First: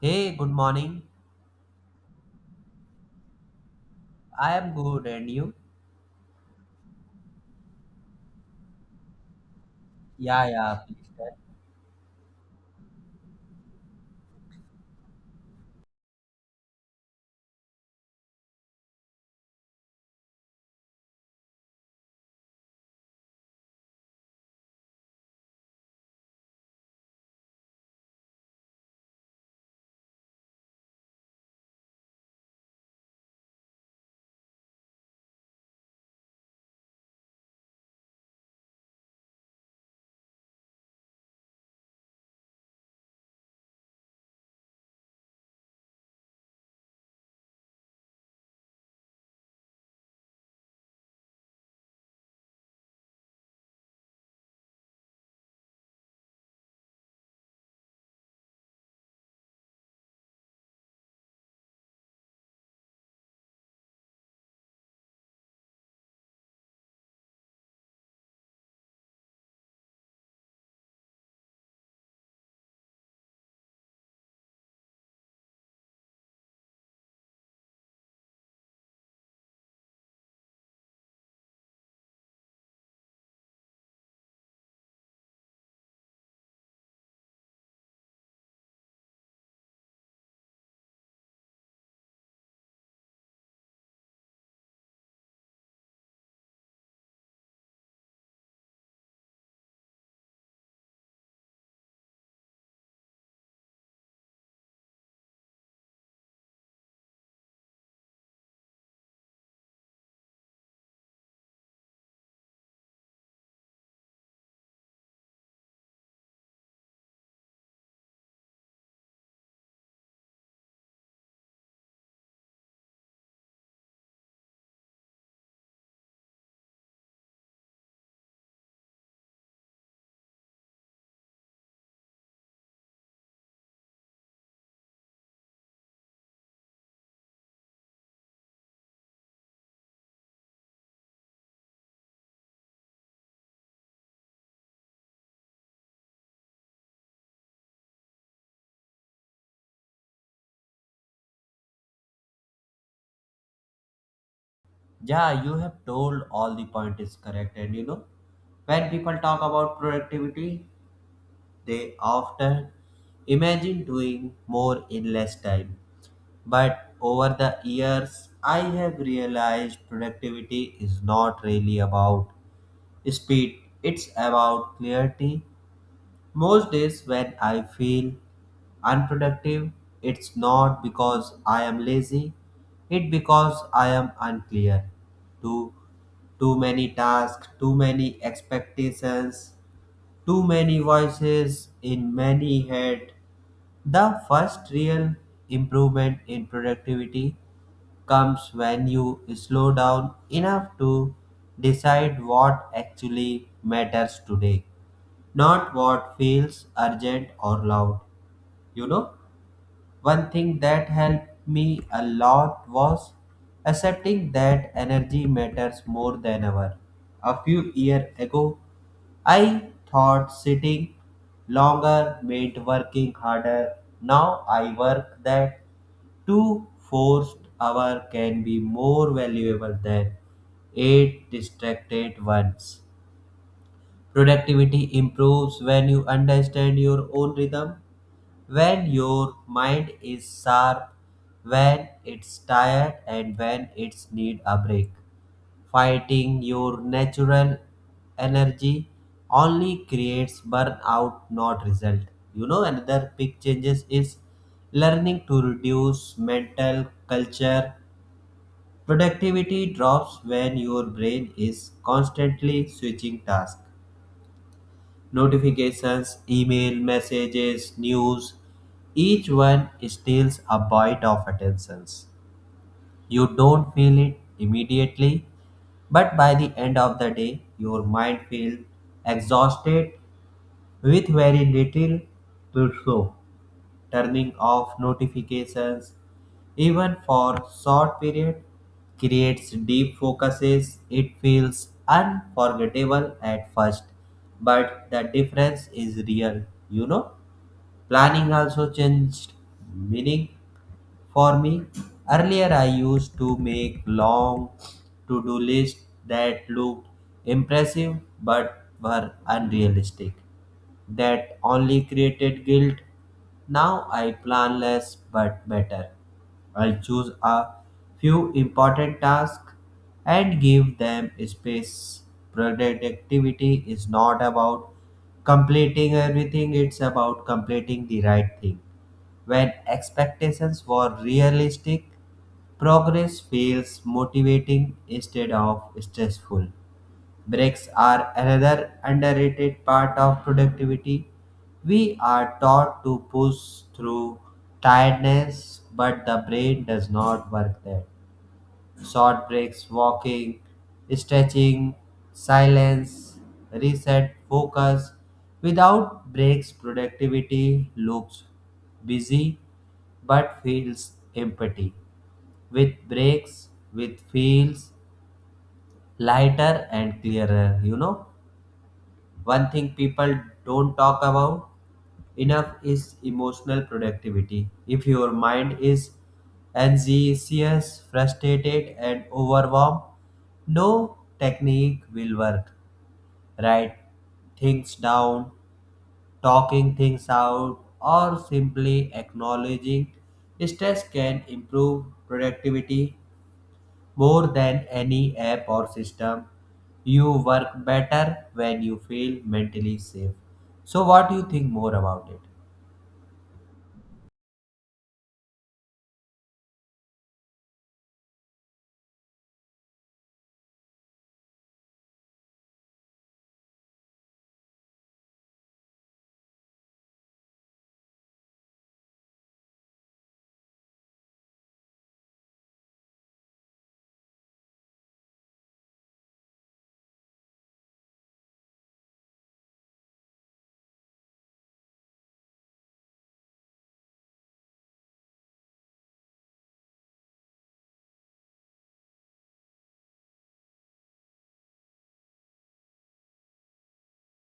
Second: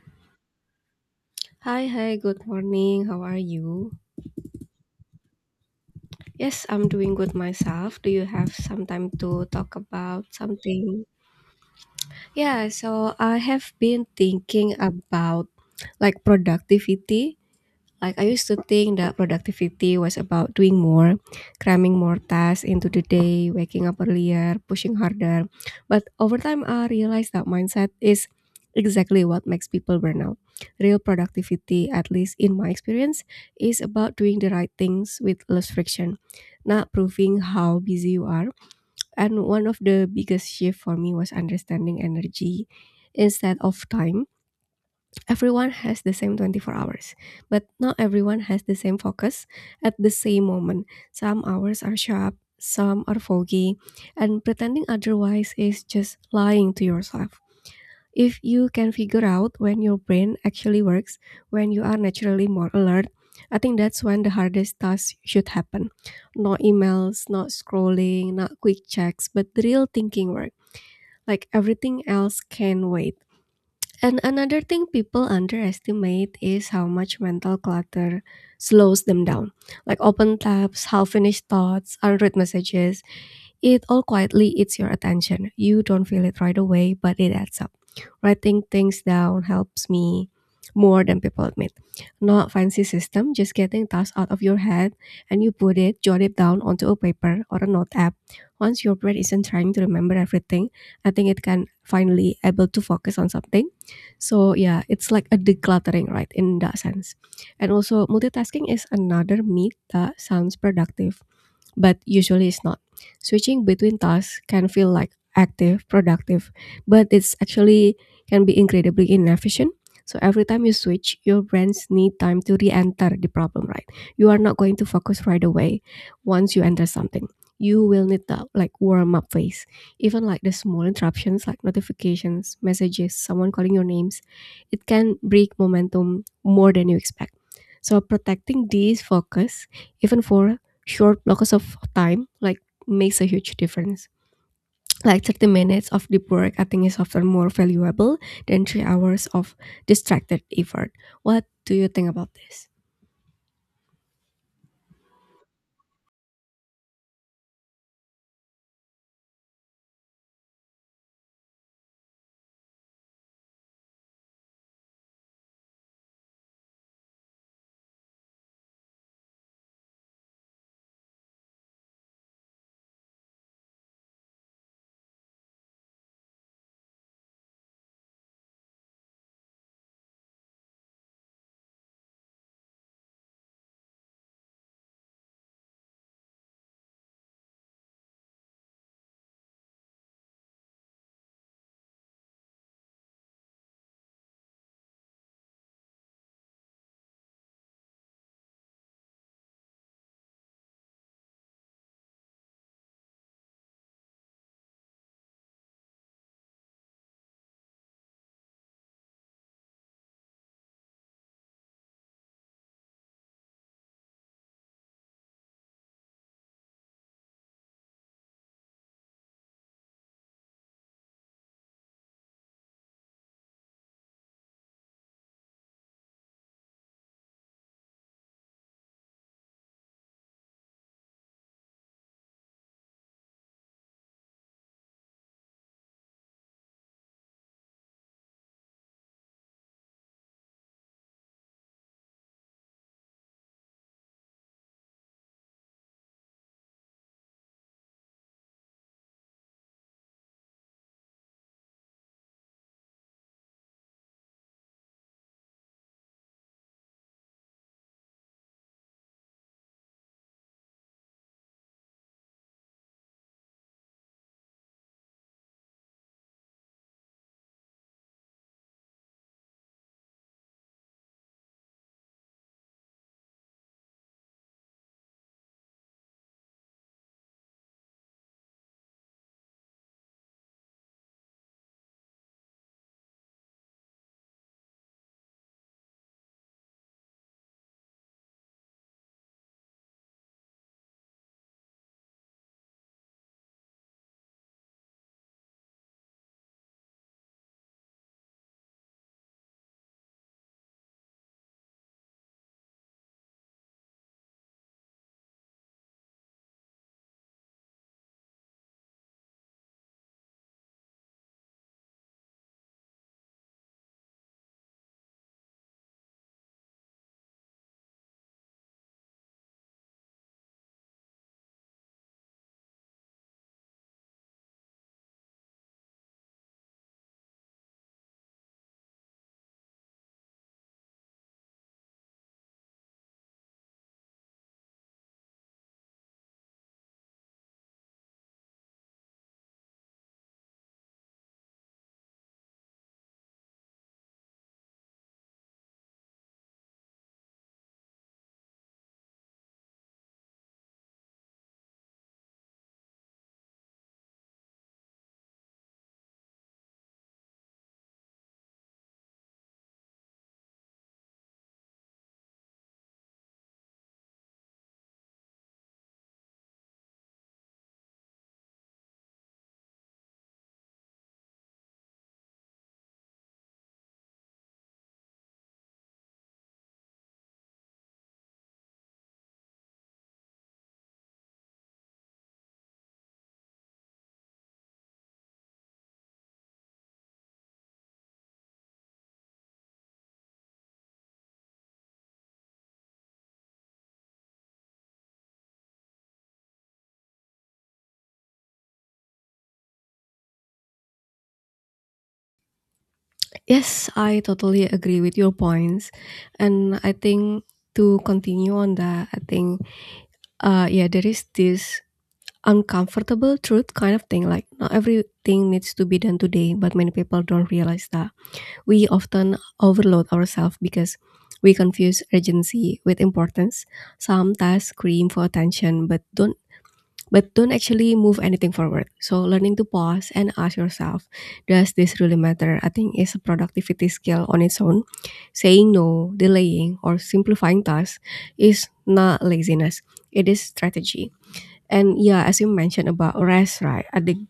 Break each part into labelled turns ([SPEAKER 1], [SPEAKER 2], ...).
[SPEAKER 1] Hey, good morning.
[SPEAKER 2] Hi, good morning. How are you?
[SPEAKER 1] I am good, and you?
[SPEAKER 2] Yes, I'm doing good myself. Do you have some time to talk about
[SPEAKER 1] Yeah, yeah,
[SPEAKER 2] something?
[SPEAKER 1] please tell.
[SPEAKER 2] Yeah, so I have been thinking about like productivity. Like I used to think that productivity was about doing more, cramming more tasks into the day, waking up earlier, pushing harder. But over time, I realized that mindset is exactly what makes people burn out. Real productivity, at least in my experience, is about doing the right things with less friction, not proving how busy you are. And one of the biggest shift for me was understanding energy instead of time. Everyone has the same 24 hours, but not everyone has the same focus at the same moment. Some hours are sharp, some are foggy, and pretending otherwise is just lying to yourself. If you can figure out when your brain actually works, when you are naturally more alert, I think that's when the hardest tasks should happen. No emails, not scrolling, not quick checks, but the real thinking work. Like everything else can wait. And another thing people underestimate is how much mental clutter slows them down. Like open tabs, half finished thoughts, unread messages, it all quietly eats your attention. You don't feel it right away, but it adds up. Writing things down helps me more than people admit. Not fancy system, just getting tasks out of your head and you put it, jot it down onto a paper or a note app. Once your brain isn't trying to remember everything, I think it can finally able to focus on something. So yeah, it's like a decluttering, right? In that sense. And also multitasking is another myth that sounds productive but usually it's not. Switching between tasks can feel like active, productive, but it's actually can be incredibly inefficient. So every time you switch, your brains need time to re-enter the problem, right? You are not going to focus right away once you enter something. You will need that like warm up phase. Even like the small interruptions like notifications, messages, someone calling your names, it can break momentum more than you expect. So protecting these focus, even for short blocks of time like makes a huge difference. Like 30 minutes of deep work, I think is often more valuable than 3 hours of distracted effort. What do you think about this?
[SPEAKER 1] Yeah, you have told all the point is correct, and you know, when people talk about productivity, they often imagine doing more in less time. But over the years, I have realized productivity is not really about speed; it's about clarity. Most days when I feel unproductive, it's not because I am lazy, it's because I am unclear. Too, too many tasks, too many expectations, too many voices in many head. The first real improvement in productivity comes when you slow down enough to decide what actually matters today, not what feels urgent or loud. You know? One thing that helped me a lot was accepting that energy matters more than ever. A few years ago, I thought sitting longer meant working harder. Now I work that two forced hour can be more valuable than eight distracted ones. Productivity improves when you understand your own rhythm, when your mind is sharp, when it's tired, and when it's need a break. Fighting your natural energy only creates burnout, not result. You know, another big changes is learning to reduce mental culture. Productivity drops when your brain is constantly switching tasks, notifications, email messages, news. Each one steals a bite of attention. You don't feel it immediately, but by the end of the day, your mind feels exhausted with very little to show. Turning off notifications, even for short period, creates deep focuses. It feels unforgettable at first, but the difference is real. You know, planning also changed meaning for me. Earlier, I used to make long to do lists that looked impressive but were unrealistic, that only created guilt. Now I plan less but better. I will choose a few important tasks and give them space. Productivity is not about completing everything, it's about completing the right thing. When expectations were realistic, progress feels motivating instead of stressful. Breaks are another underrated part of productivity. We are taught to push through tiredness, but the brain does not work that. Short breaks, walking, stretching, silence, reset, focus. Without breaks, productivity looks busy but feels empty. With breaks, with feels lighter and clearer. You know, one thing people don't talk about enough is emotional productivity. If your mind is anxious, frustrated, and overwhelmed, no technique will work. Write things down, talking things out, or simply acknowledging stress can improve productivity more than any app or system. You work better when you feel mentally safe. So, what do you think more about it?
[SPEAKER 2] Yes, I totally agree with your points. And I think to continue on that, I think, yeah, there is this uncomfortable truth kind of thing. Like, not everything needs to be done today, but many people don't realize that. We often overload ourselves because we confuse urgency with importance. Some tasks scream for attention but don't actually move anything forward. So learning to pause and ask yourself, does this really matter? I think is a productivity skill on its own. Saying no, delaying, or simplifying tasks is not laziness. It is strategy. And yeah, as you mentioned about rest, right? I think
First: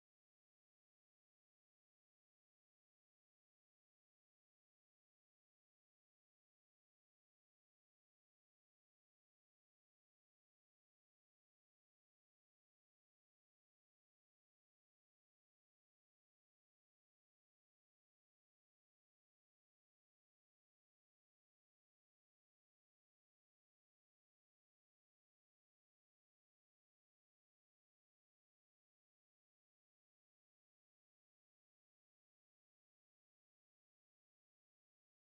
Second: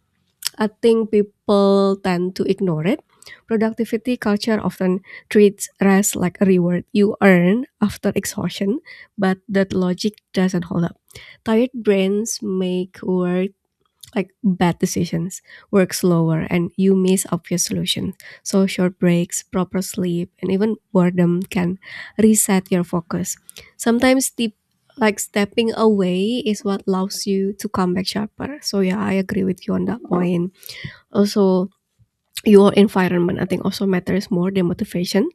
[SPEAKER 2] I think people tend to ignore it. Productivity culture often treats rest like a reward you earn after exhaustion, but that logic doesn't hold up. Tired brains make work like bad decisions, work slower, and you miss obvious solutions. So short breaks, proper sleep, and even boredom can reset your focus. Sometimes the like stepping away is what allows you to come back sharper. So yeah, I agree with you on that point. Also, your environment, I think, also matters more than motivation.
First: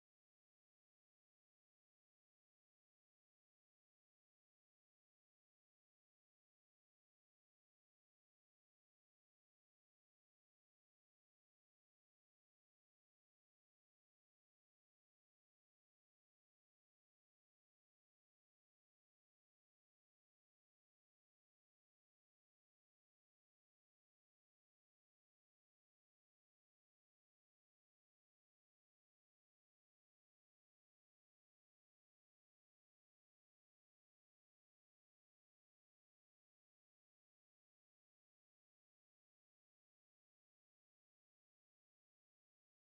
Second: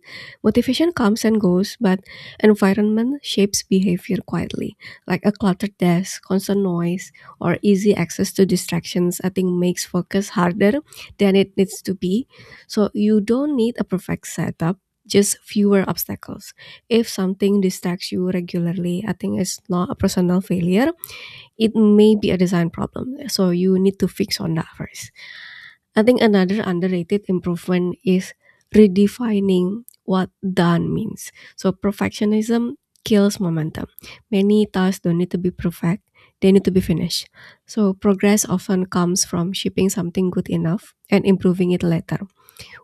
[SPEAKER 2] Motivation comes and goes, but environment shapes behavior quietly. Like a cluttered desk, constant noise, or easy access to distractions, I think, makes focus harder than it needs to be. So you don't need a perfect setup, just fewer obstacles. If something distracts you regularly, I think it's not a personal failure, it may be a design problem, so you need to fix on that first. I think another underrated improvement is redefining what done means. So perfectionism kills momentum. Many tasks don't need to be perfect, they need to be finished. So progress often comes from shipping something good enough and improving it later.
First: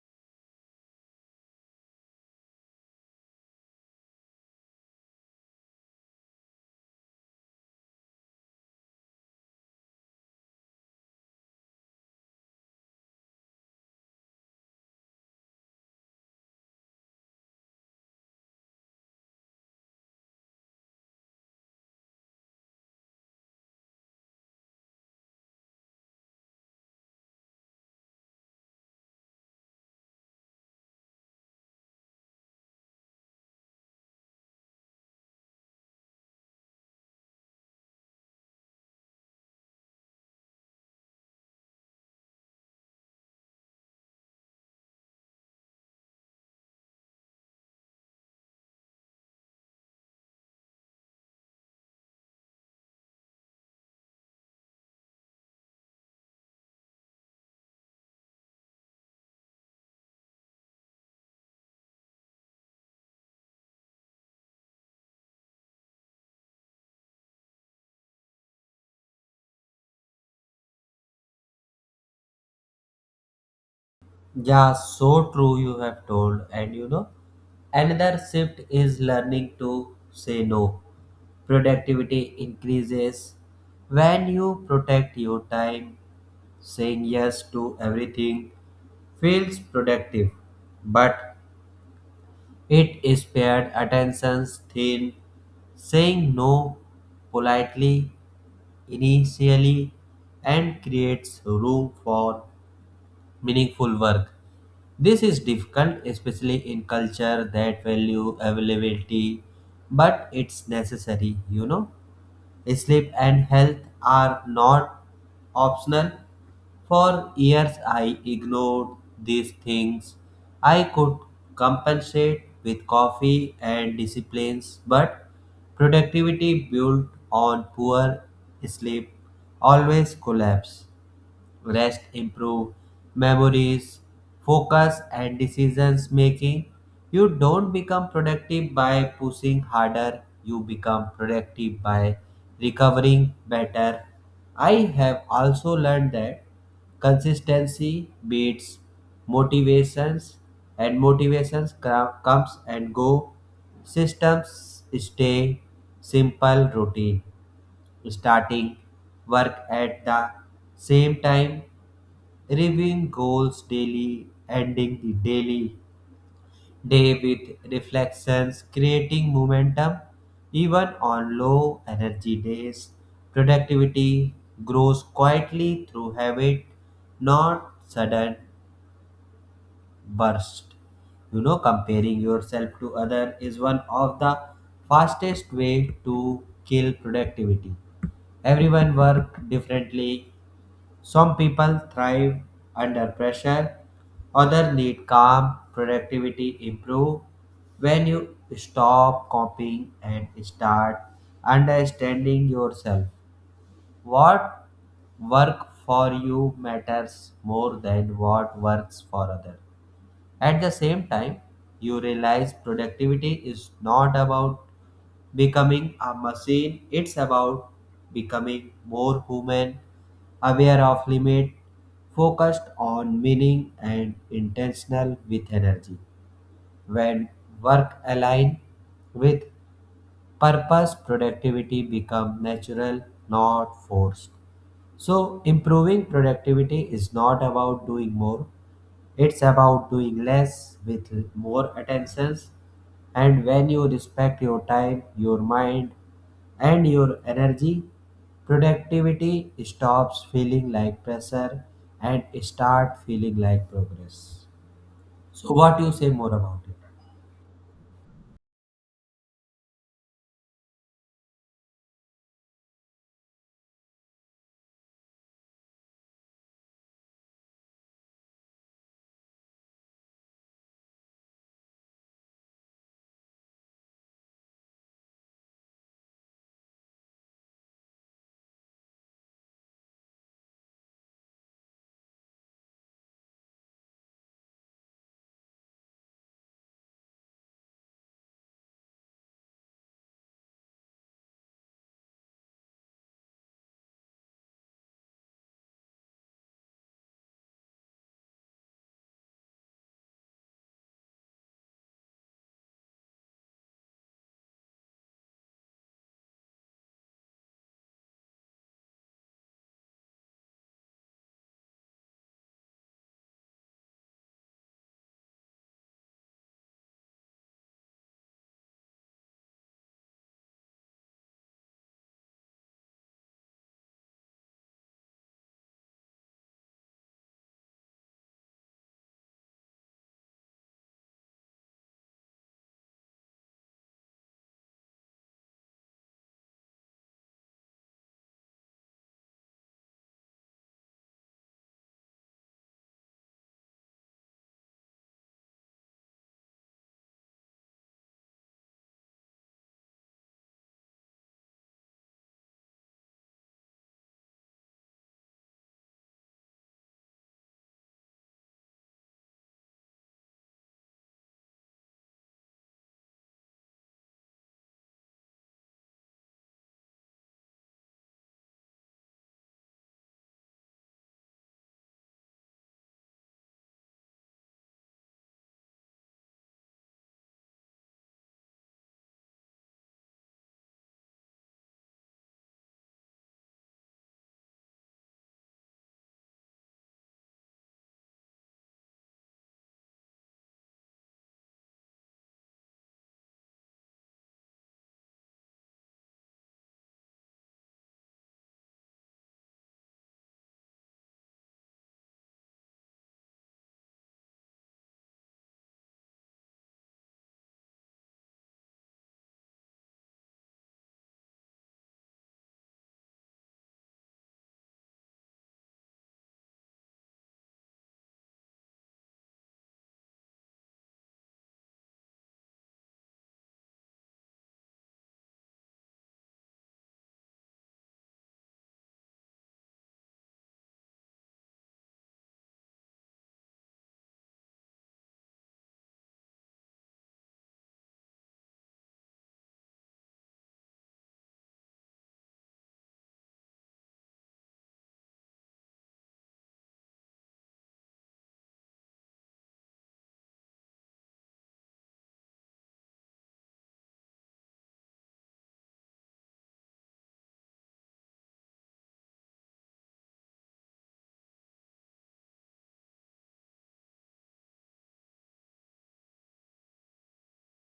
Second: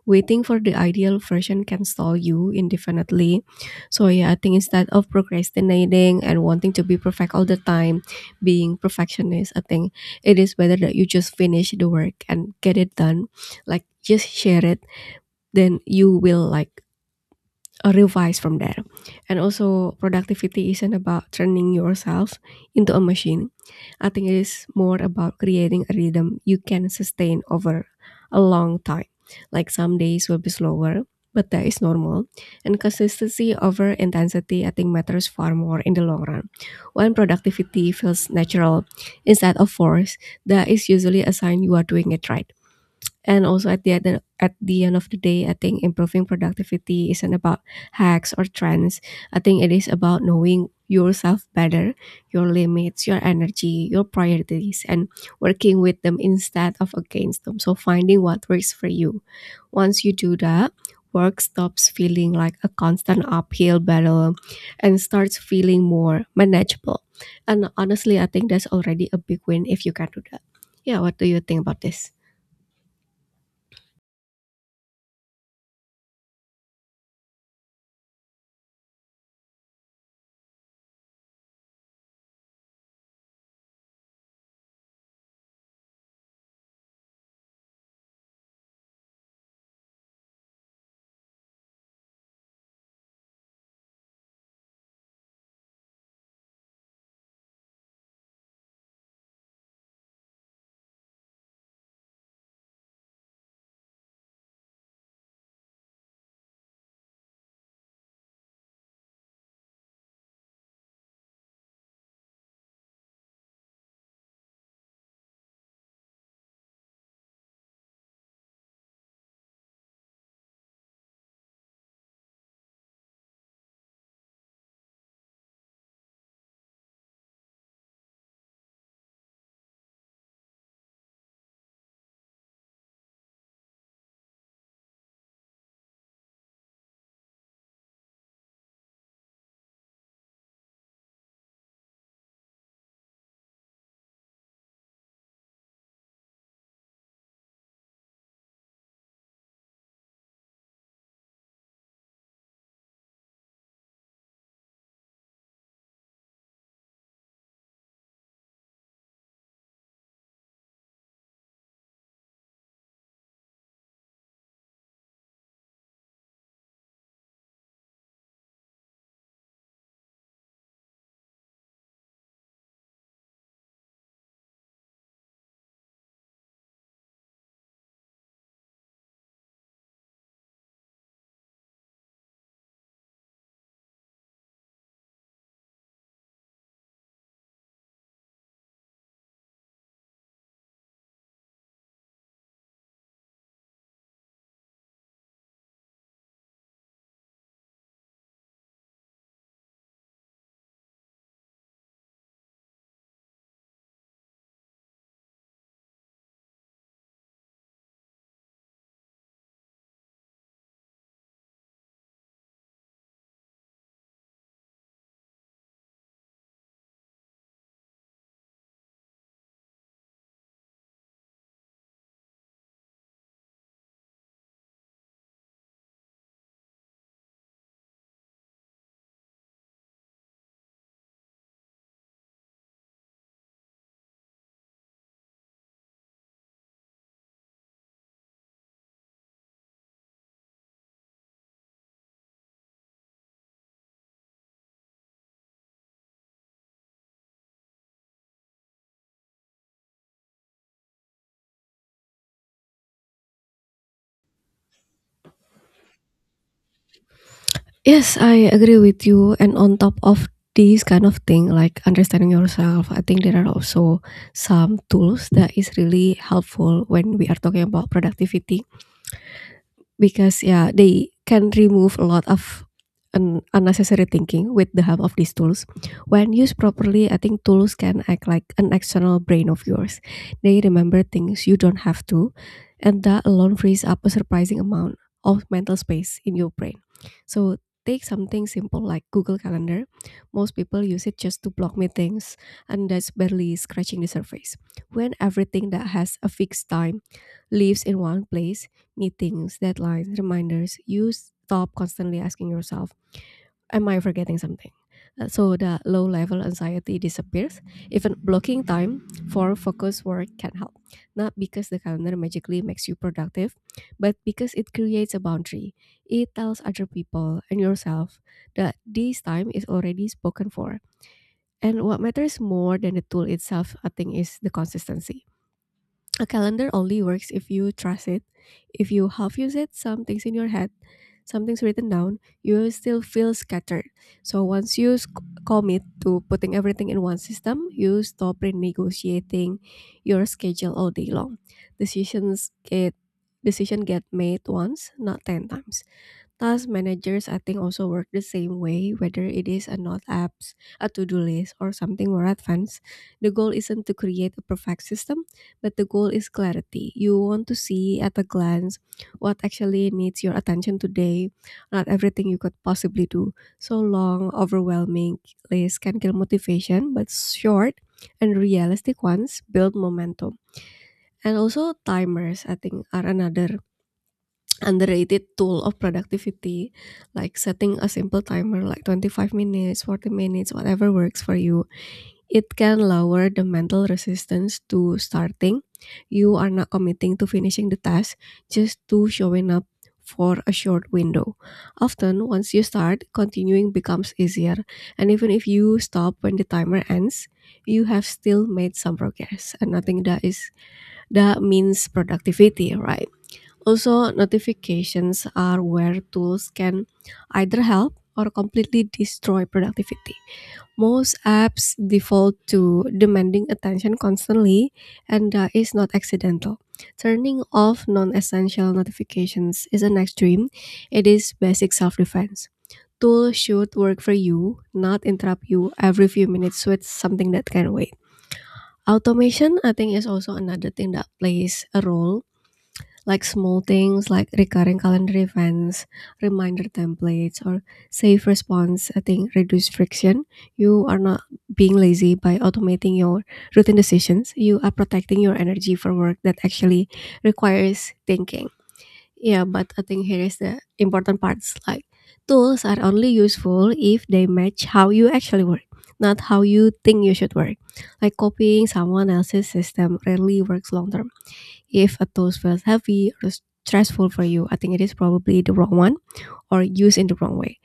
[SPEAKER 2] Waiting for the ideal version can stall you indefinitely. So yeah, I think instead of procrastinating and wanting to be perfect all the time, being perfectionist, I think it is better that you just finish the work and get it done. Like just share it, then you will like or revise from there. And also, productivity isn't about turning yourself into a machine. I think it is more about creating a rhythm you can sustain over a long time. Like some days will be slower, but that is normal. And consistency over intensity, I think, matters far more in the long run. When productivity feels natural instead of forced, that is usually a sign you are doing it right. And also at the end of the day, I think improving productivity isn't about hacks or trends. I think it is about knowing yourself better, your limits, your energy, your priorities, and working with them instead of against them. So finding what works for you. Once you do that, work stops feeling like a constant uphill battle and starts feeling more manageable. And honestly, I think that's already a big win if you can do that. Yeah, what do you think about this?
[SPEAKER 1] Yeah, so true you have told. And you know, another shift is learning to say no. Productivity increases when you protect your time, saying yes to everything feels productive, but it is spared attention's thin. Saying no politely initially and creates room for meaningful work. This is difficult, especially in culture that value availability, but it's necessary. Sleep and health are not optional. For years, I ignored these things. I could compensate with coffee and disciplines, but productivity built on poor sleep always collapse rest improve memories, focus and decisions making. You don't become productive by pushing harder, you become productive by recovering better. I have also learned that consistency beats motivations, and motivations comes and go, systems stay simple routine, starting work at the same time, reviewing goals daily, ending the daily day with reflections, creating momentum even on low energy days. Productivity grows quietly through habit, not sudden burst. You know, comparing yourself to other is one of the fastest way to kill productivity. Everyone work differently, some people thrive under pressure, others need calm, productivity improve when you stop copying and start understanding yourself. What work for you matters more than what works for others. At the same time, you realize productivity is not about becoming a machine. It's about becoming more human, aware of limit, focused on meaning and intentional with energy. When work align with purpose, productivity become natural, not forced. So improving productivity is not about doing more. It's about doing less with more attentions. And when you respect your time, your mind, and your energy, productivity stops feeling like pressure and start feeling like progress. So what you say more about it?
[SPEAKER 2] Yes, I agree with you. And on top of this kind of thing, like understanding yourself, I think there are also some tools that is really helpful when we are talking about productivity, because yeah they can remove a lot of unnecessary thinking. With the help of these tools, when used properly, I think tools can act like an external brain of yours. They remember things you don't have to, and that alone frees up a surprising amount of mental space in your brain. So take something simple like Google Calendar. Most people use it just to block meetings, and that's barely scratching the surface. When everything that has a fixed time lives in one place, meetings, deadlines, reminders, you stop constantly asking yourself, am I forgetting something? So the low level anxiety disappears. Even blocking time for focus work can help. Not because the calendar magically makes you productive, but because it creates a boundary. It tells other people and yourself that this time is already spoken for. And what matters more than the tool itself, I think, is the consistency. A calendar only works if you trust it. If you half use it, some things in your head, something's written down, you will still feel scattered. So once you commit to putting everything in one system, you stop renegotiating your schedule all day long. Decisions get decision get made once, not 10 times. Task managers, I think, also work the same way, whether it is a note apps, a to-do list, or something more advanced. The goal isn't to create a perfect system, but the goal is clarity. You want to see at a glance what actually needs your attention today, not everything you could possibly do. So long, overwhelming lists can kill motivation, but short and realistic ones build momentum. And also timers, I think, are another underrated tool of productivity, like setting a simple timer like 25 minutes, 40 minutes, whatever works for you. It can lower the mental resistance to starting. You are not committing to finishing the task, just to showing up for a short window. Often, once you start, continuing becomes easier. And even if you stop when the timer ends, you have still made some progress. And I think that is that means productivity, right? Also, notifications are where tools can either help or completely destroy productivity. Most apps default to demanding attention constantly, and that is not accidental. Turning off non essential notifications is an extreme, it is basic self defense. Tools should work for you, not interrupt you every few minutes with something that can wait. Automation, I think, is also another thing that plays a role, like small things like recurring calendar events, reminder templates, or safe response, I think reduce friction. You are not being lazy by automating your routine decisions. You are protecting your energy for work that actually requires thinking. Yeah, but I think here is the important parts like tools are only useful if they match how you actually work, not how you think you should work. Like copying someone else's system rarely works long term. If a tool feels heavy or stressful for you, I think it is probably the wrong one or used in the wrong way.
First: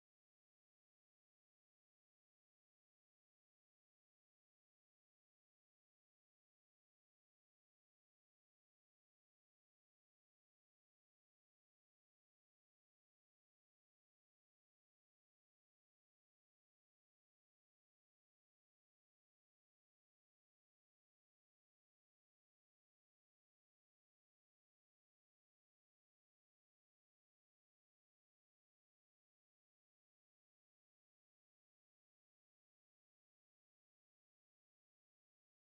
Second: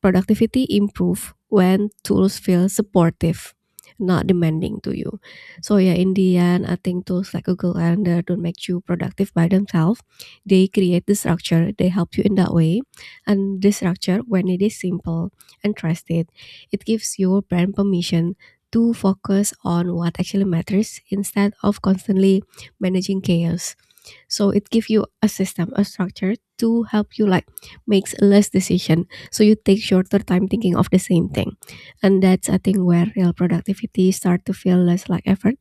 [SPEAKER 2] Productivity improve when tools feel supportive, not demanding to you. So yeah, in the end, I think tools like Google Calendar don't make you productive by themselves. They create the structure, they help you in that way. And the structure, when it is simple and trusted, it gives your brain permission to focus on what actually matters instead of constantly managing chaos. So it gives you a system, a structure to help you, like makes less decision, so you take shorter time thinking of the same thing. And that's, I think, where real productivity start to feel less like effort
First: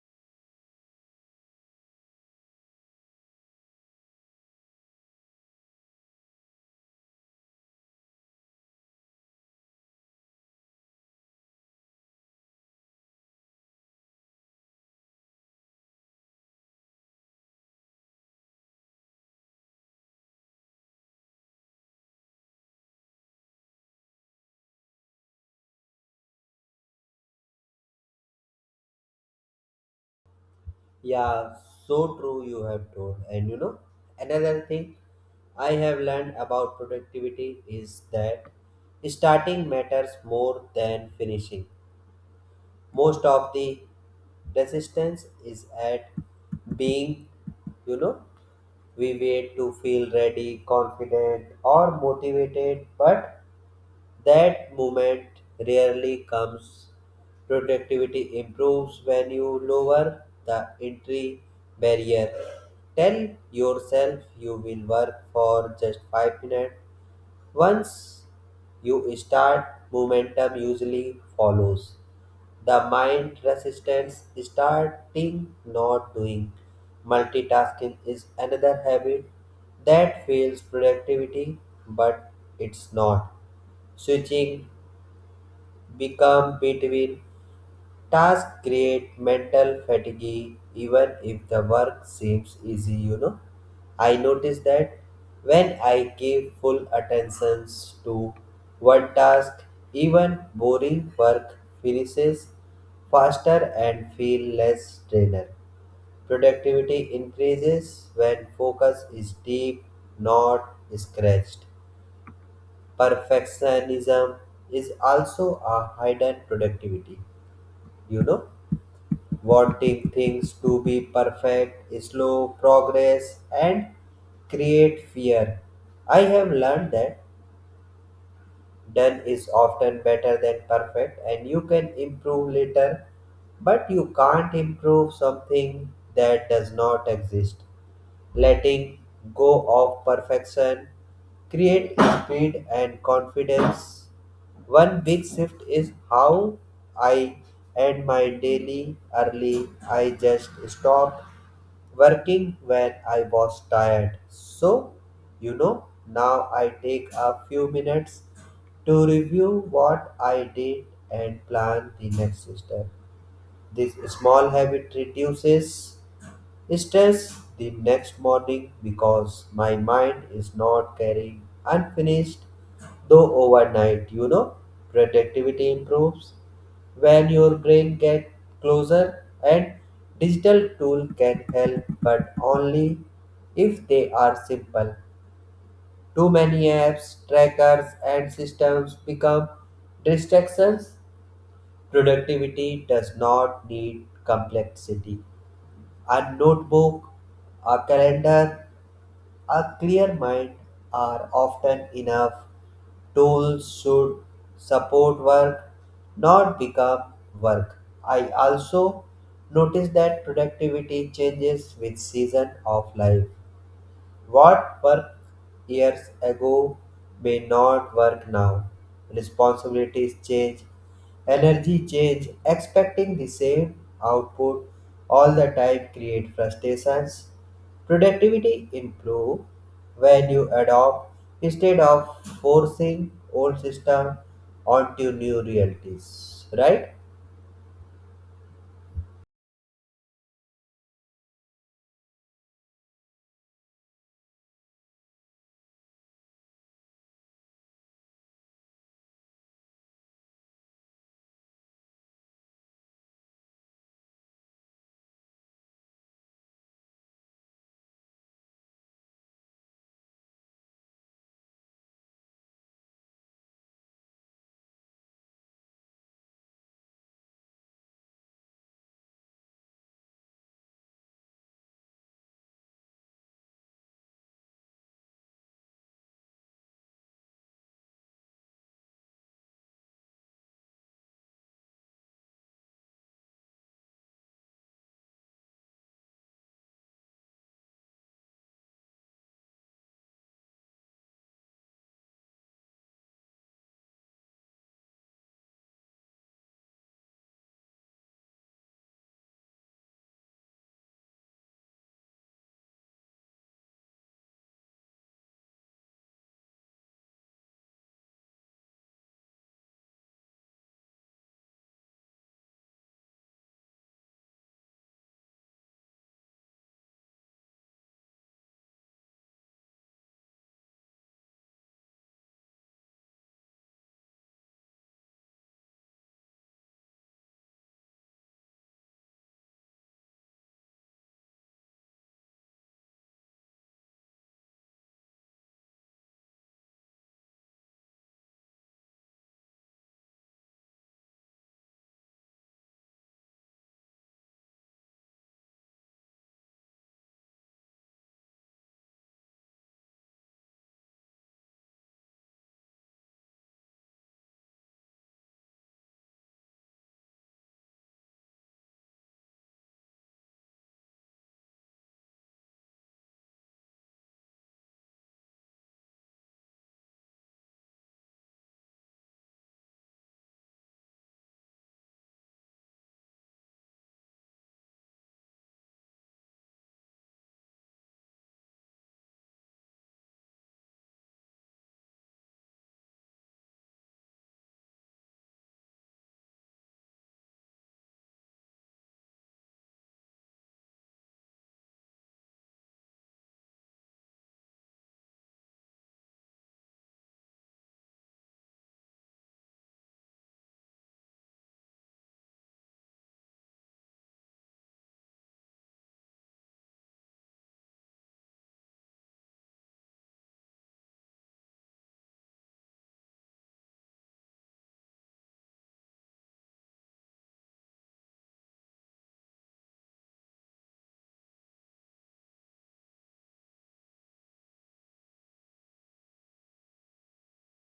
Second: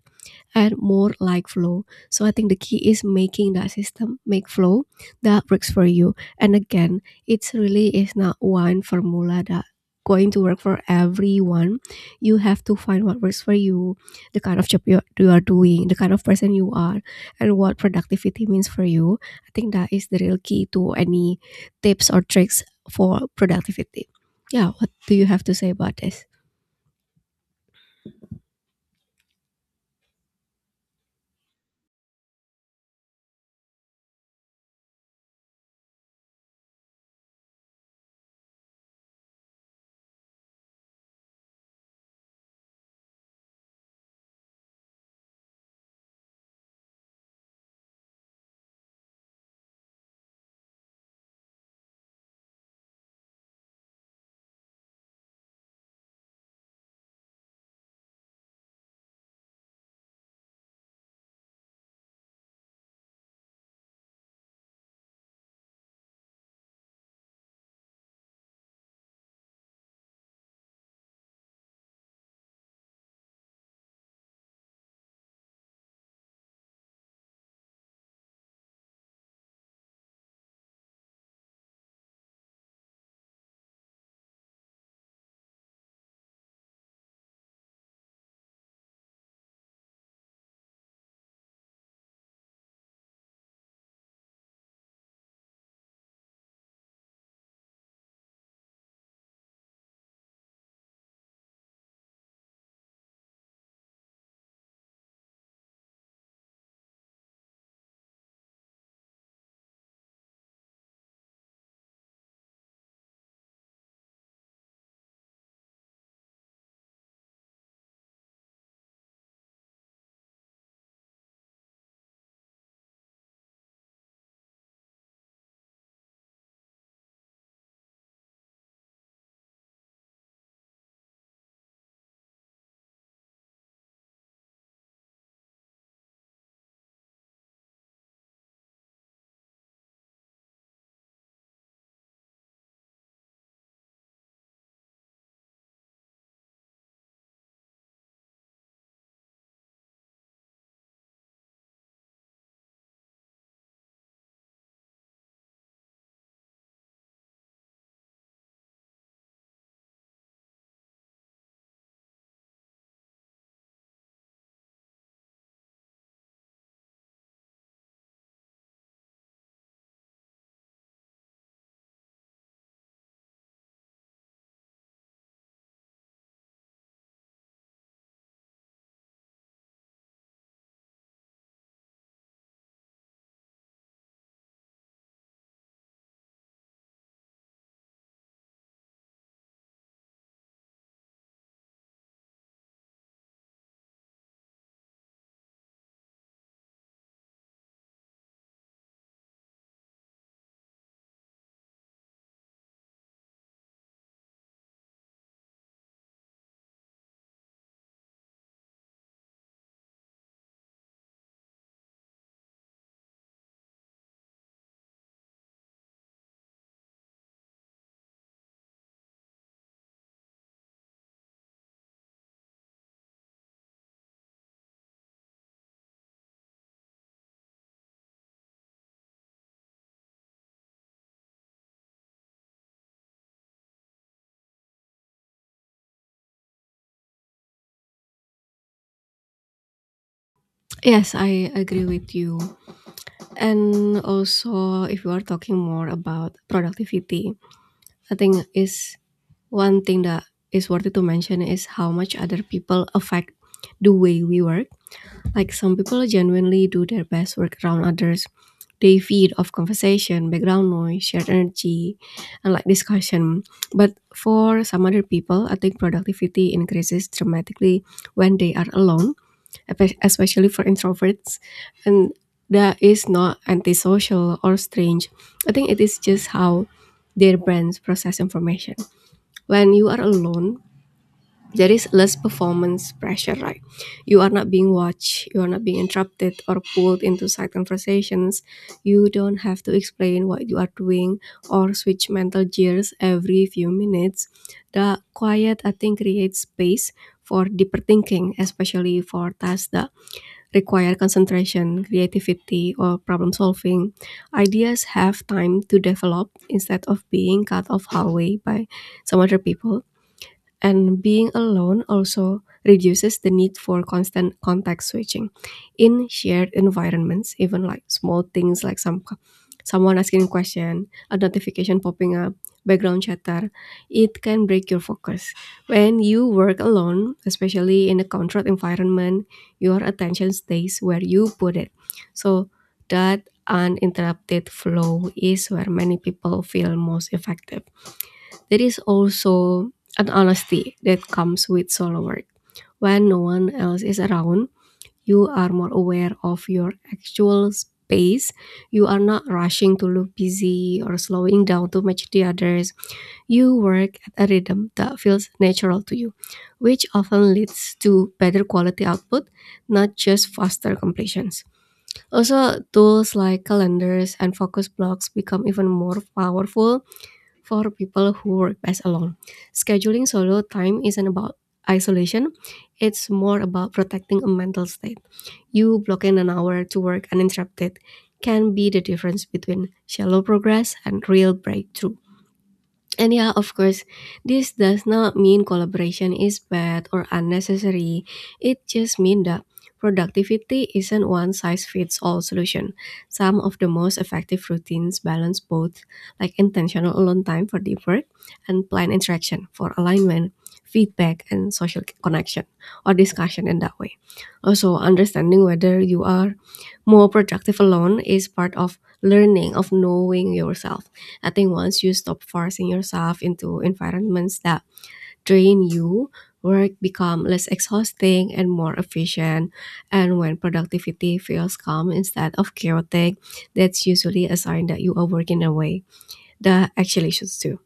[SPEAKER 2] and more like flow. So I think the key is making that system make flow that works for you. And again, it's really is not one formula that going to work for everyone. You have to find what works for you, the kind of job you are doing, the kind of person you are, and what productivity means for you. I think that is the real key to any tips or tricks for productivity. Yeah, what do you have to say about this?
[SPEAKER 1] Yeah, so true you have told. And you know, another thing I have learned about productivity is that starting matters more than finishing. Most of the resistance is at being, you know, we wait to feel ready, confident or motivated, but that moment rarely comes. Productivity improves when you lower the entry barrier, tell yourself you will work for just 5 minutes. Once you start, momentum usually follows. The mind resistance starting not doing multitasking is another habit that fails productivity, but it's not. Switching become between tasks create mental fatigue even if the work seems easy, you know. I notice that when I give full attention to one task, even boring work finishes faster and feel less drained. Productivity increases when focus is deep, not scratched. Perfectionism is also a hidden productivity, you know, wanting things to be perfect, slow progress, and create fear. I have learned that done is often better than perfect, and you can improve later, but you can't improve something that does not exist, letting go of perfection, create speed and confidence. One big shift is how I end my daily early. I just stop working when I was tired. So, you know, now I take a few minutes to review what I did and plan the next step. This small habit reduces stress the next morning because my mind is not carrying unfinished though overnight, you know, productivity improves when your brain gets closer, and digital tool can help but only if they are simple. Too many apps, trackers and systems become distractions. Productivity does not need complexity. A notebook, a calendar, a clear mind are often enough. Tools should support work, not become work. I also notice that productivity changes with season of life. What worked years ago may not work now. Responsibilities change, energy change, expecting the same output all the time create frustrations. Productivity improve when you adopt instead of forcing old system onto new realities, right?
[SPEAKER 2] Yes, I agree with you. And also, if you are talking more about productivity, I think is one thing that is worthy to mention is how much other people affect the way we work. Like some people genuinely do their best work around others. They feed off conversation, background noise, shared energy, and like discussion. But for some other people, I think productivity increases dramatically when they are alone, especially for introverts. And that is not antisocial or strange. I think it is just how their brains process information. When you are alone, there is less performance pressure, right? You are not being watched, you are not being interrupted or pulled into side conversations, you don't have to explain what you are doing or switch mental gears every few minutes. The quiet, I think, creates space for deeper thinking, especially for tasks that require concentration, creativity, or problem solving. Ideas have time to develop instead of being cut off halfway by some other people. And being alone also reduces the need for constant contact switching in shared environments. Even like small things, like someone asking a question, a notification popping up, background chatter, it can break your focus. When you work alone, especially in a controlled environment, your attention stays where you put it. So that uninterrupted flow is where many people feel most effective. There is also an honesty that comes with solo work. When no one else is around, you are more aware of your actual space. You are not rushing to look busy or slowing down to match the others. You work at a rhythm that feels natural to you, which often leads to better quality output, not just faster completions. Also, tools like calendars and focus blocks become even more powerful for people who work best alone. Scheduling solo time isn't about isolation, it's more about protecting a mental state. You blocking an hour to work uninterrupted can be the difference between shallow progress and real breakthrough. And yeah, of course, this does not mean collaboration is bad or unnecessary. It just means that productivity isn't one size fits all solution. Some of the most effective routines balance both, like intentional alone time for deep work and planned interaction for alignment, feedback, and social connection or discussion in that way. Also, understanding whether you are more productive alone is part of learning of knowing yourself. I think once you stop forcing yourself into environments that drain you, work become less exhausting and more efficient. And when productivity feels calm instead of chaotic, that's usually a sign that you are working away the actuations too.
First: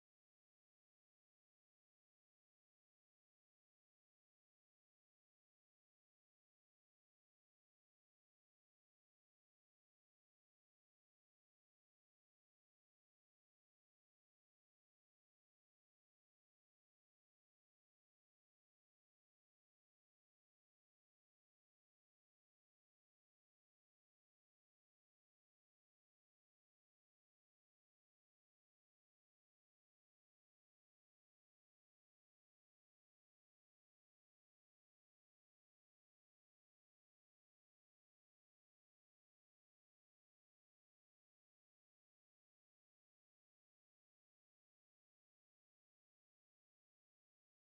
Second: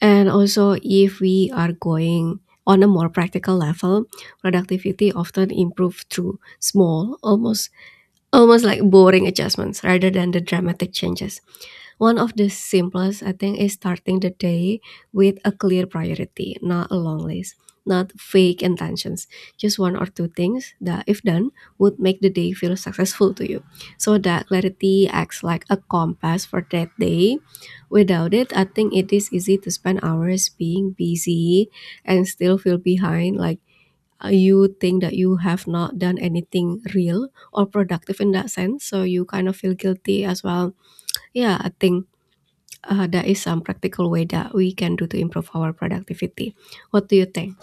[SPEAKER 2] And also, if we are going on a more practical level, productivity often improves through small, almost like boring adjustments rather than the dramatic changes. One of the simplest, I think, is starting the day with a clear priority, not a long list, not fake intentions. Just one or two things that, if done, would make the day feel successful to you. So that clarity acts like a compass for that day. Without it, I think it is easy to spend hours being busy and still feel behind. Like you think that you have not done anything real or productive in that sense. So you kind of feel guilty as well. Yeah, I think there is some practical way that we can do to improve our productivity. What do you think?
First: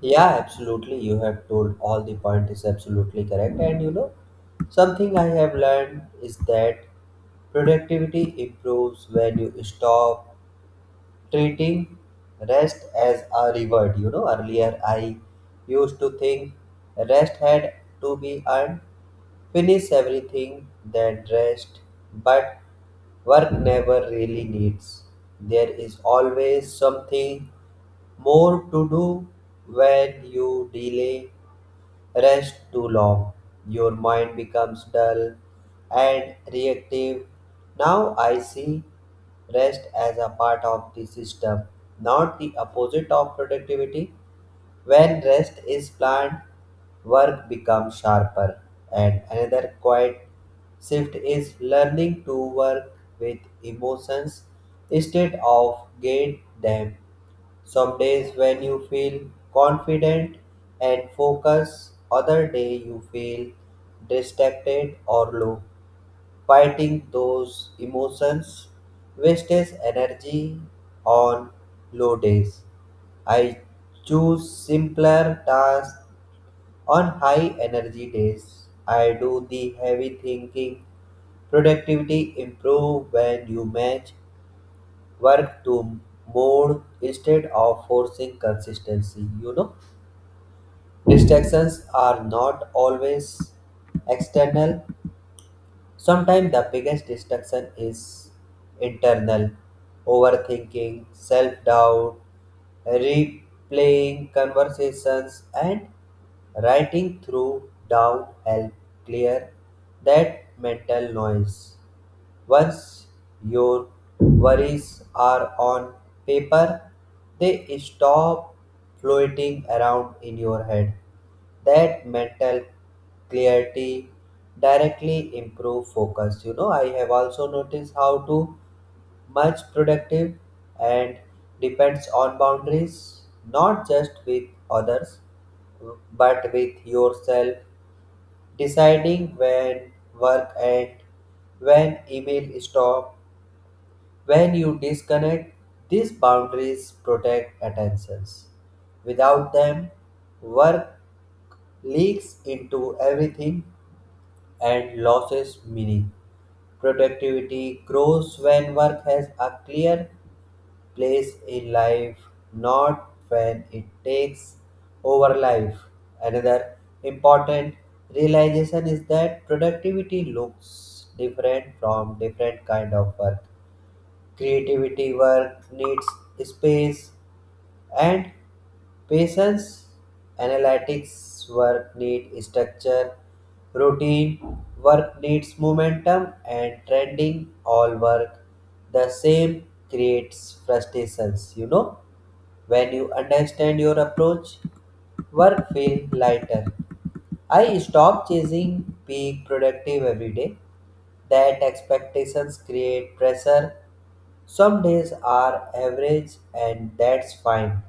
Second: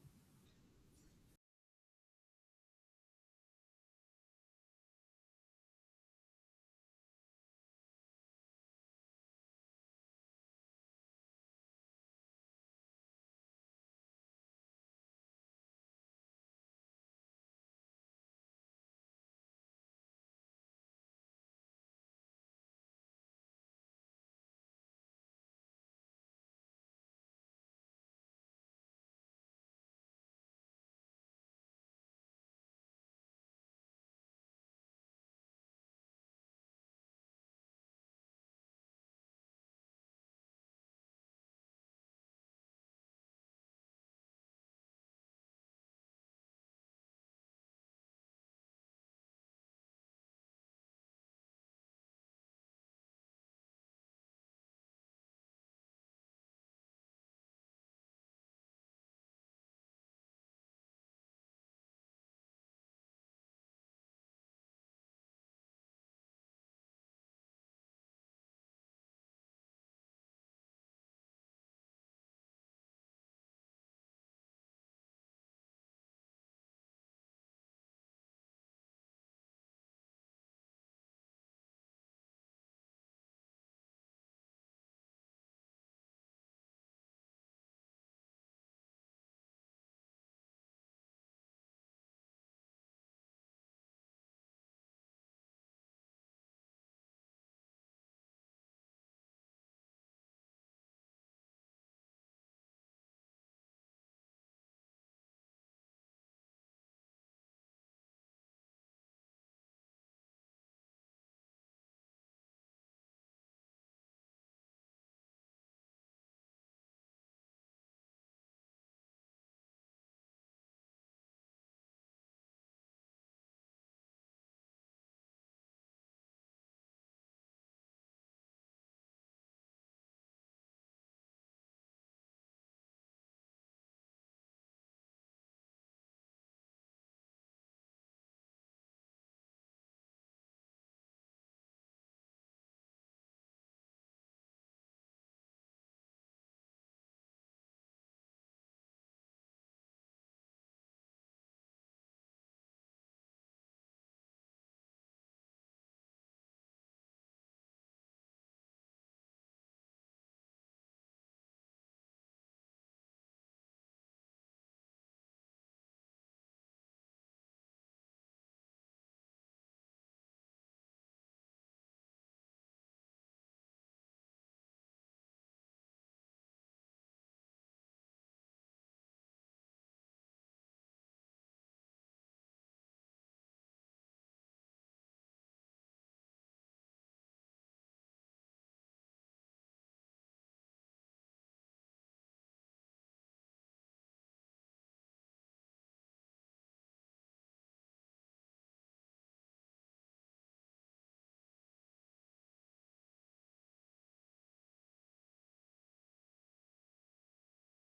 [SPEAKER 1] Yeah, absolutely. You have told all the point is absolutely correct, and you know, something I have learned is that productivity improves when you stop treating rest as a reward. You know, earlier I used to think rest had to be earned, finish everything, then rest. But work never really needs. There is always something more to do. When you delay rest too long, your mind becomes dull and reactive. Now I see rest as a part of the system, not the opposite of productivity. When rest is planned, work becomes sharper. And another quiet shift is learning to work with emotions instead of gain them. Some days when you feel confident and focused, other day you feel distracted or low. Fighting those emotions wastes energy. On low days, I choose simpler tasks. On high energy days, I do the heavy thinking. Productivity improve when you match work to more instead of forcing consistency. You know, distractions are not always external. Sometimes the biggest distraction is internal, overthinking, self doubt, replaying conversations, and writing through down help clear that mental noise. Once your worries are on paper, they stop floating around in your head. That mental clarity directly improve focus. You know, I have also noticed how to much productive and depends on boundaries, not just with others, but with yourself, deciding when work and when email stop, when you disconnect, these boundaries protect attentions. Without them, work leaks into everything and loses meaning. Productivity grows when work has a clear place in life, not when it takes over life. Another important realization is that productivity looks different from different kind of work. Creativity work needs space and patience. Analytics work needs structure. Routine work needs momentum and trending all work the same creates frustrations, you know. When you understand your approach, work feels lighter. I stop chasing being productive every day. That expectations create pressure. Some days are average and that's fine.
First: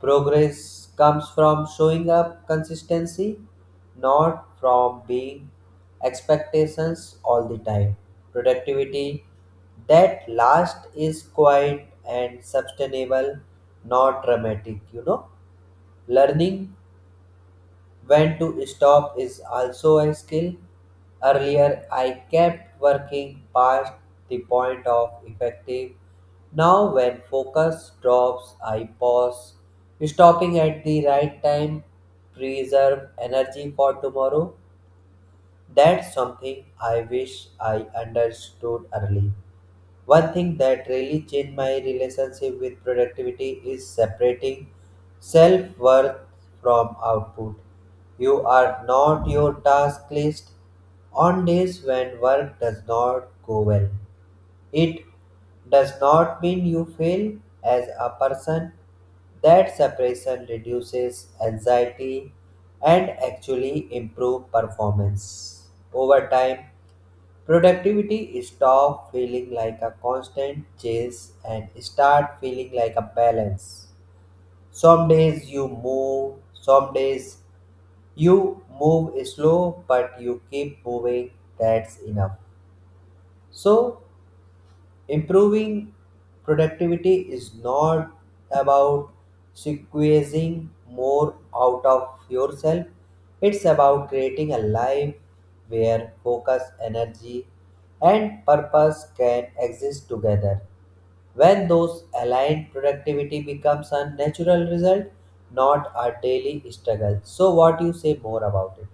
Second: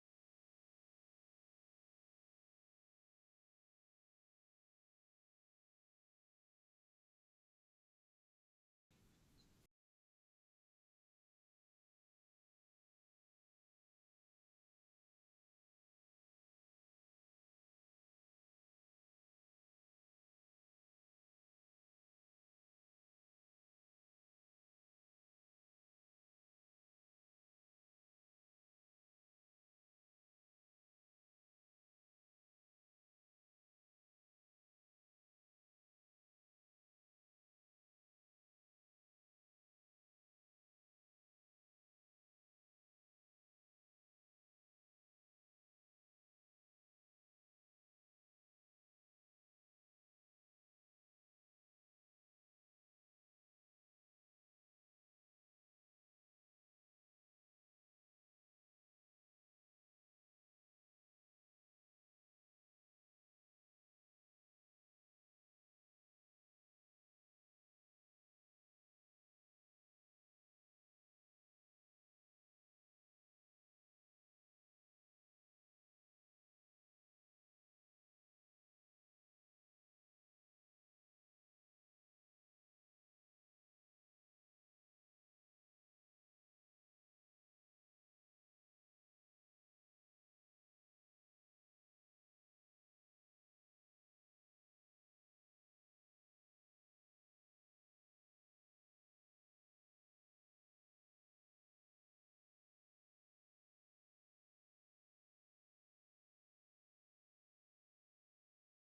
[SPEAKER 1] Progress comes from showing up consistency, not from being expectations all the time. Productivity that last is quiet and sustainable, not dramatic, you know. Learning when to stop is also a skill. Earlier, I kept working past the point of effective. Now, when focus drops, I pause. Stopping at the right time preserve energy for tomorrow. That's something I wish I understood early. One thing that really changed my relationship with productivity is separating self worth from output. You are not your task list. On days when work does not go well, it does not mean you fail as a person. That separation reduces anxiety and actually improves performance over time. Productivity stop feeling like a constant chase and start feeling like a balance. Some days you move, some days you move slow, but you keep moving, that's enough. So improving productivity is not about squeezing more out of yourself. It's about creating a life where focus, energy, and purpose can exist together. When those align, productivity becomes a natural result, not a daily struggle. So, what you say more about it?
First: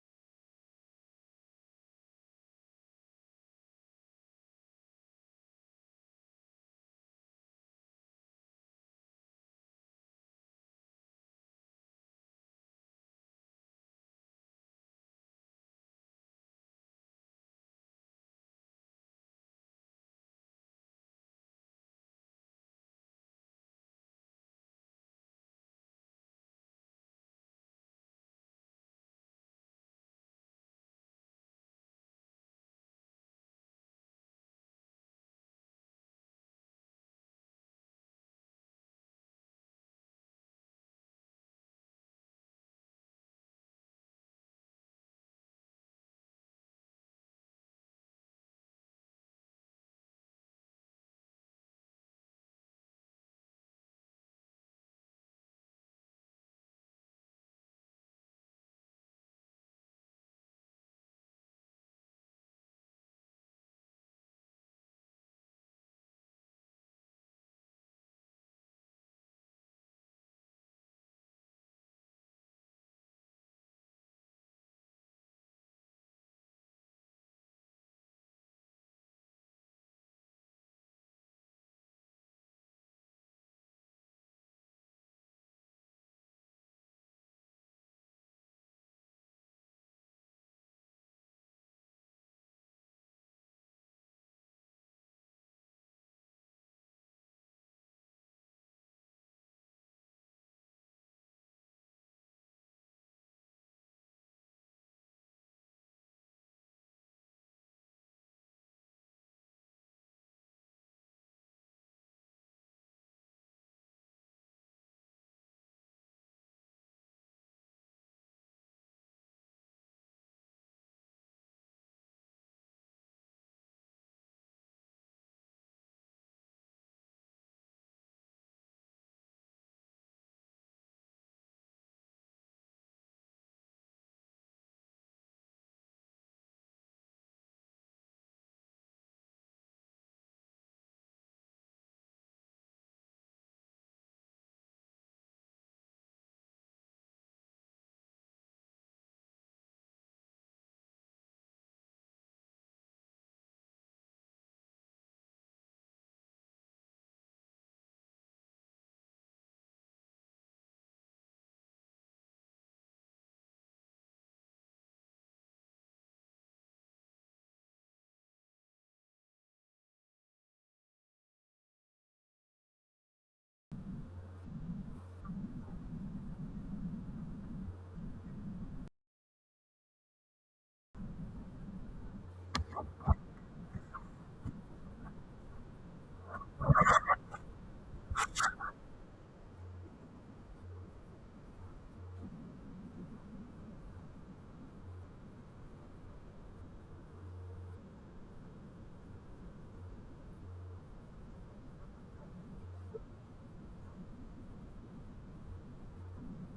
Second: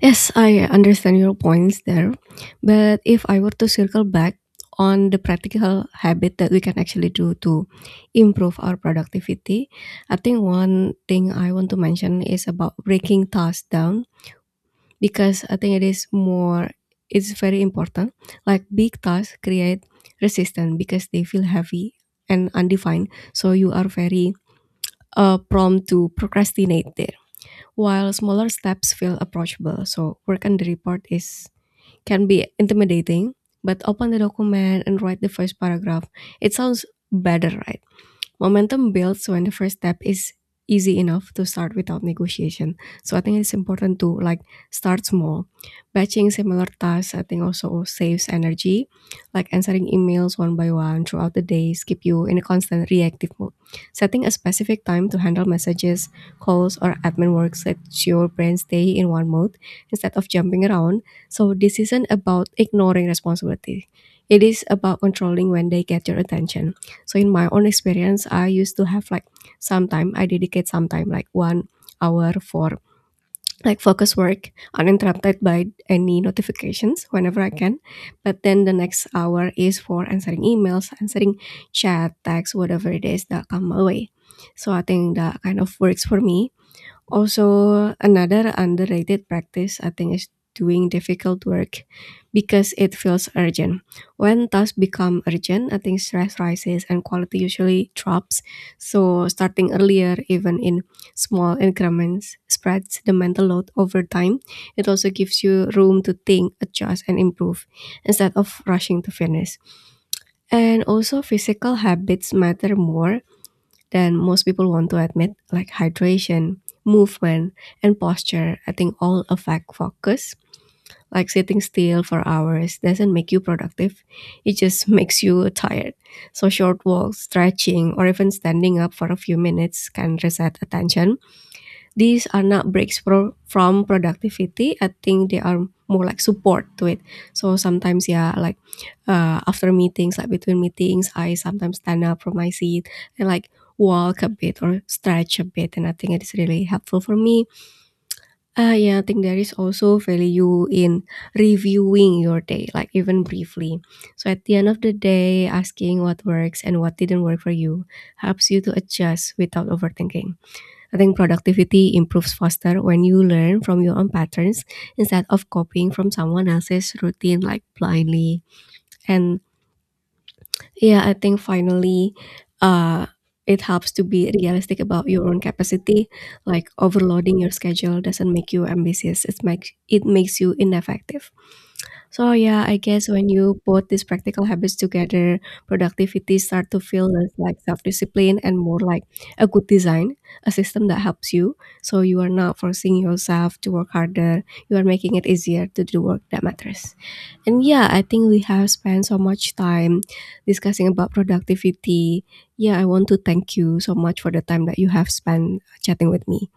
[SPEAKER 2] Yes, I understand your points there. But if I were to circle back on the practical habit that we can actually do to improve our productivity, I think one thing I want to mention is about breaking tasks down, because I think it is more it's very important. Like big tasks create resistance because they feel heavy and undefined. So you are very prompt to procrastinate there, while smaller steps feel approachable. So work on the report is can be intimidating, but open the document and write the first paragraph. It sounds better, right? Momentum builds when the first step is easy enough to start without negotiation. So I think it's important to like start small. Batching similar tasks, I think, also saves energy. Like answering emails one by one throughout the days keep you in a constant reactive mode. Setting a specific time to handle messages, calls, or admin work lets your brain stay in one mode instead of jumping around. So this isn't about ignoring responsibility. It is about controlling when they get your attention. So in my own experience, I used to have like some time, I dedicate some time, like 1 hour for like focus work uninterrupted by any notifications whenever I can. But then the next hour is for answering emails, answering chat, text, whatever it is that come my way. So I think that kind of works for me. Also, another underrated practice, I think, is doing difficult work because it feels urgent. When tasks become urgent, I think stress rises and quality usually drops. So, starting earlier, even in small increments, spreads the mental load over time. It also gives you room to think, adjust, and improve instead of rushing to finish. And also, physical habits matter more than most people want to admit, like hydration, movement, and posture, I think all affect focus. Like sitting still for hours doesn't make you productive, it just makes you tired. So, short walks, stretching, or even standing up for a few minutes can reset attention. These are not breaks from productivity. I think they are more like support to it. So sometimes, yeah, like after meetings, like between meetings, I sometimes stand up from my seat and like walk a bit or stretch a bit. And I think it is really helpful for me. Yeah, I think there is also value in reviewing your day, like even briefly. So at the end of the day, asking what works and what didn't work for you helps you to adjust without overthinking. I think productivity improves faster when you learn from your own patterns instead of copying from someone else's routine like blindly. And yeah, I think finally, uh, it helps to be realistic about your own capacity. Like overloading your schedule doesn't make you ambitious; it makes you ineffective. So yeah, I guess when you put these practical habits together, productivity start to feel less like self-discipline and more like a good design, a system that helps you. So you are not forcing yourself to work harder. You are making it easier to do work that matters. And yeah, I think we have spent so much time discussing about productivity. Yeah, I want to thank you so much for the time that you have spent chatting with me.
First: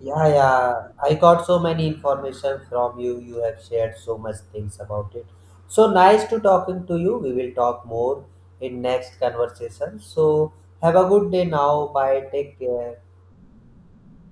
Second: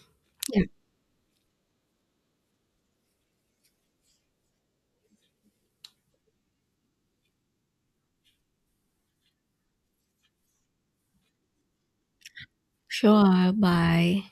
[SPEAKER 1] Yeah,
[SPEAKER 2] Yeah.
[SPEAKER 1] yeah. I got so many information from you. You have shared so much things about it. So nice to talking to you. We will talk more in next conversation. So have a good day now. Bye. Take care.
[SPEAKER 2] Sure. Bye.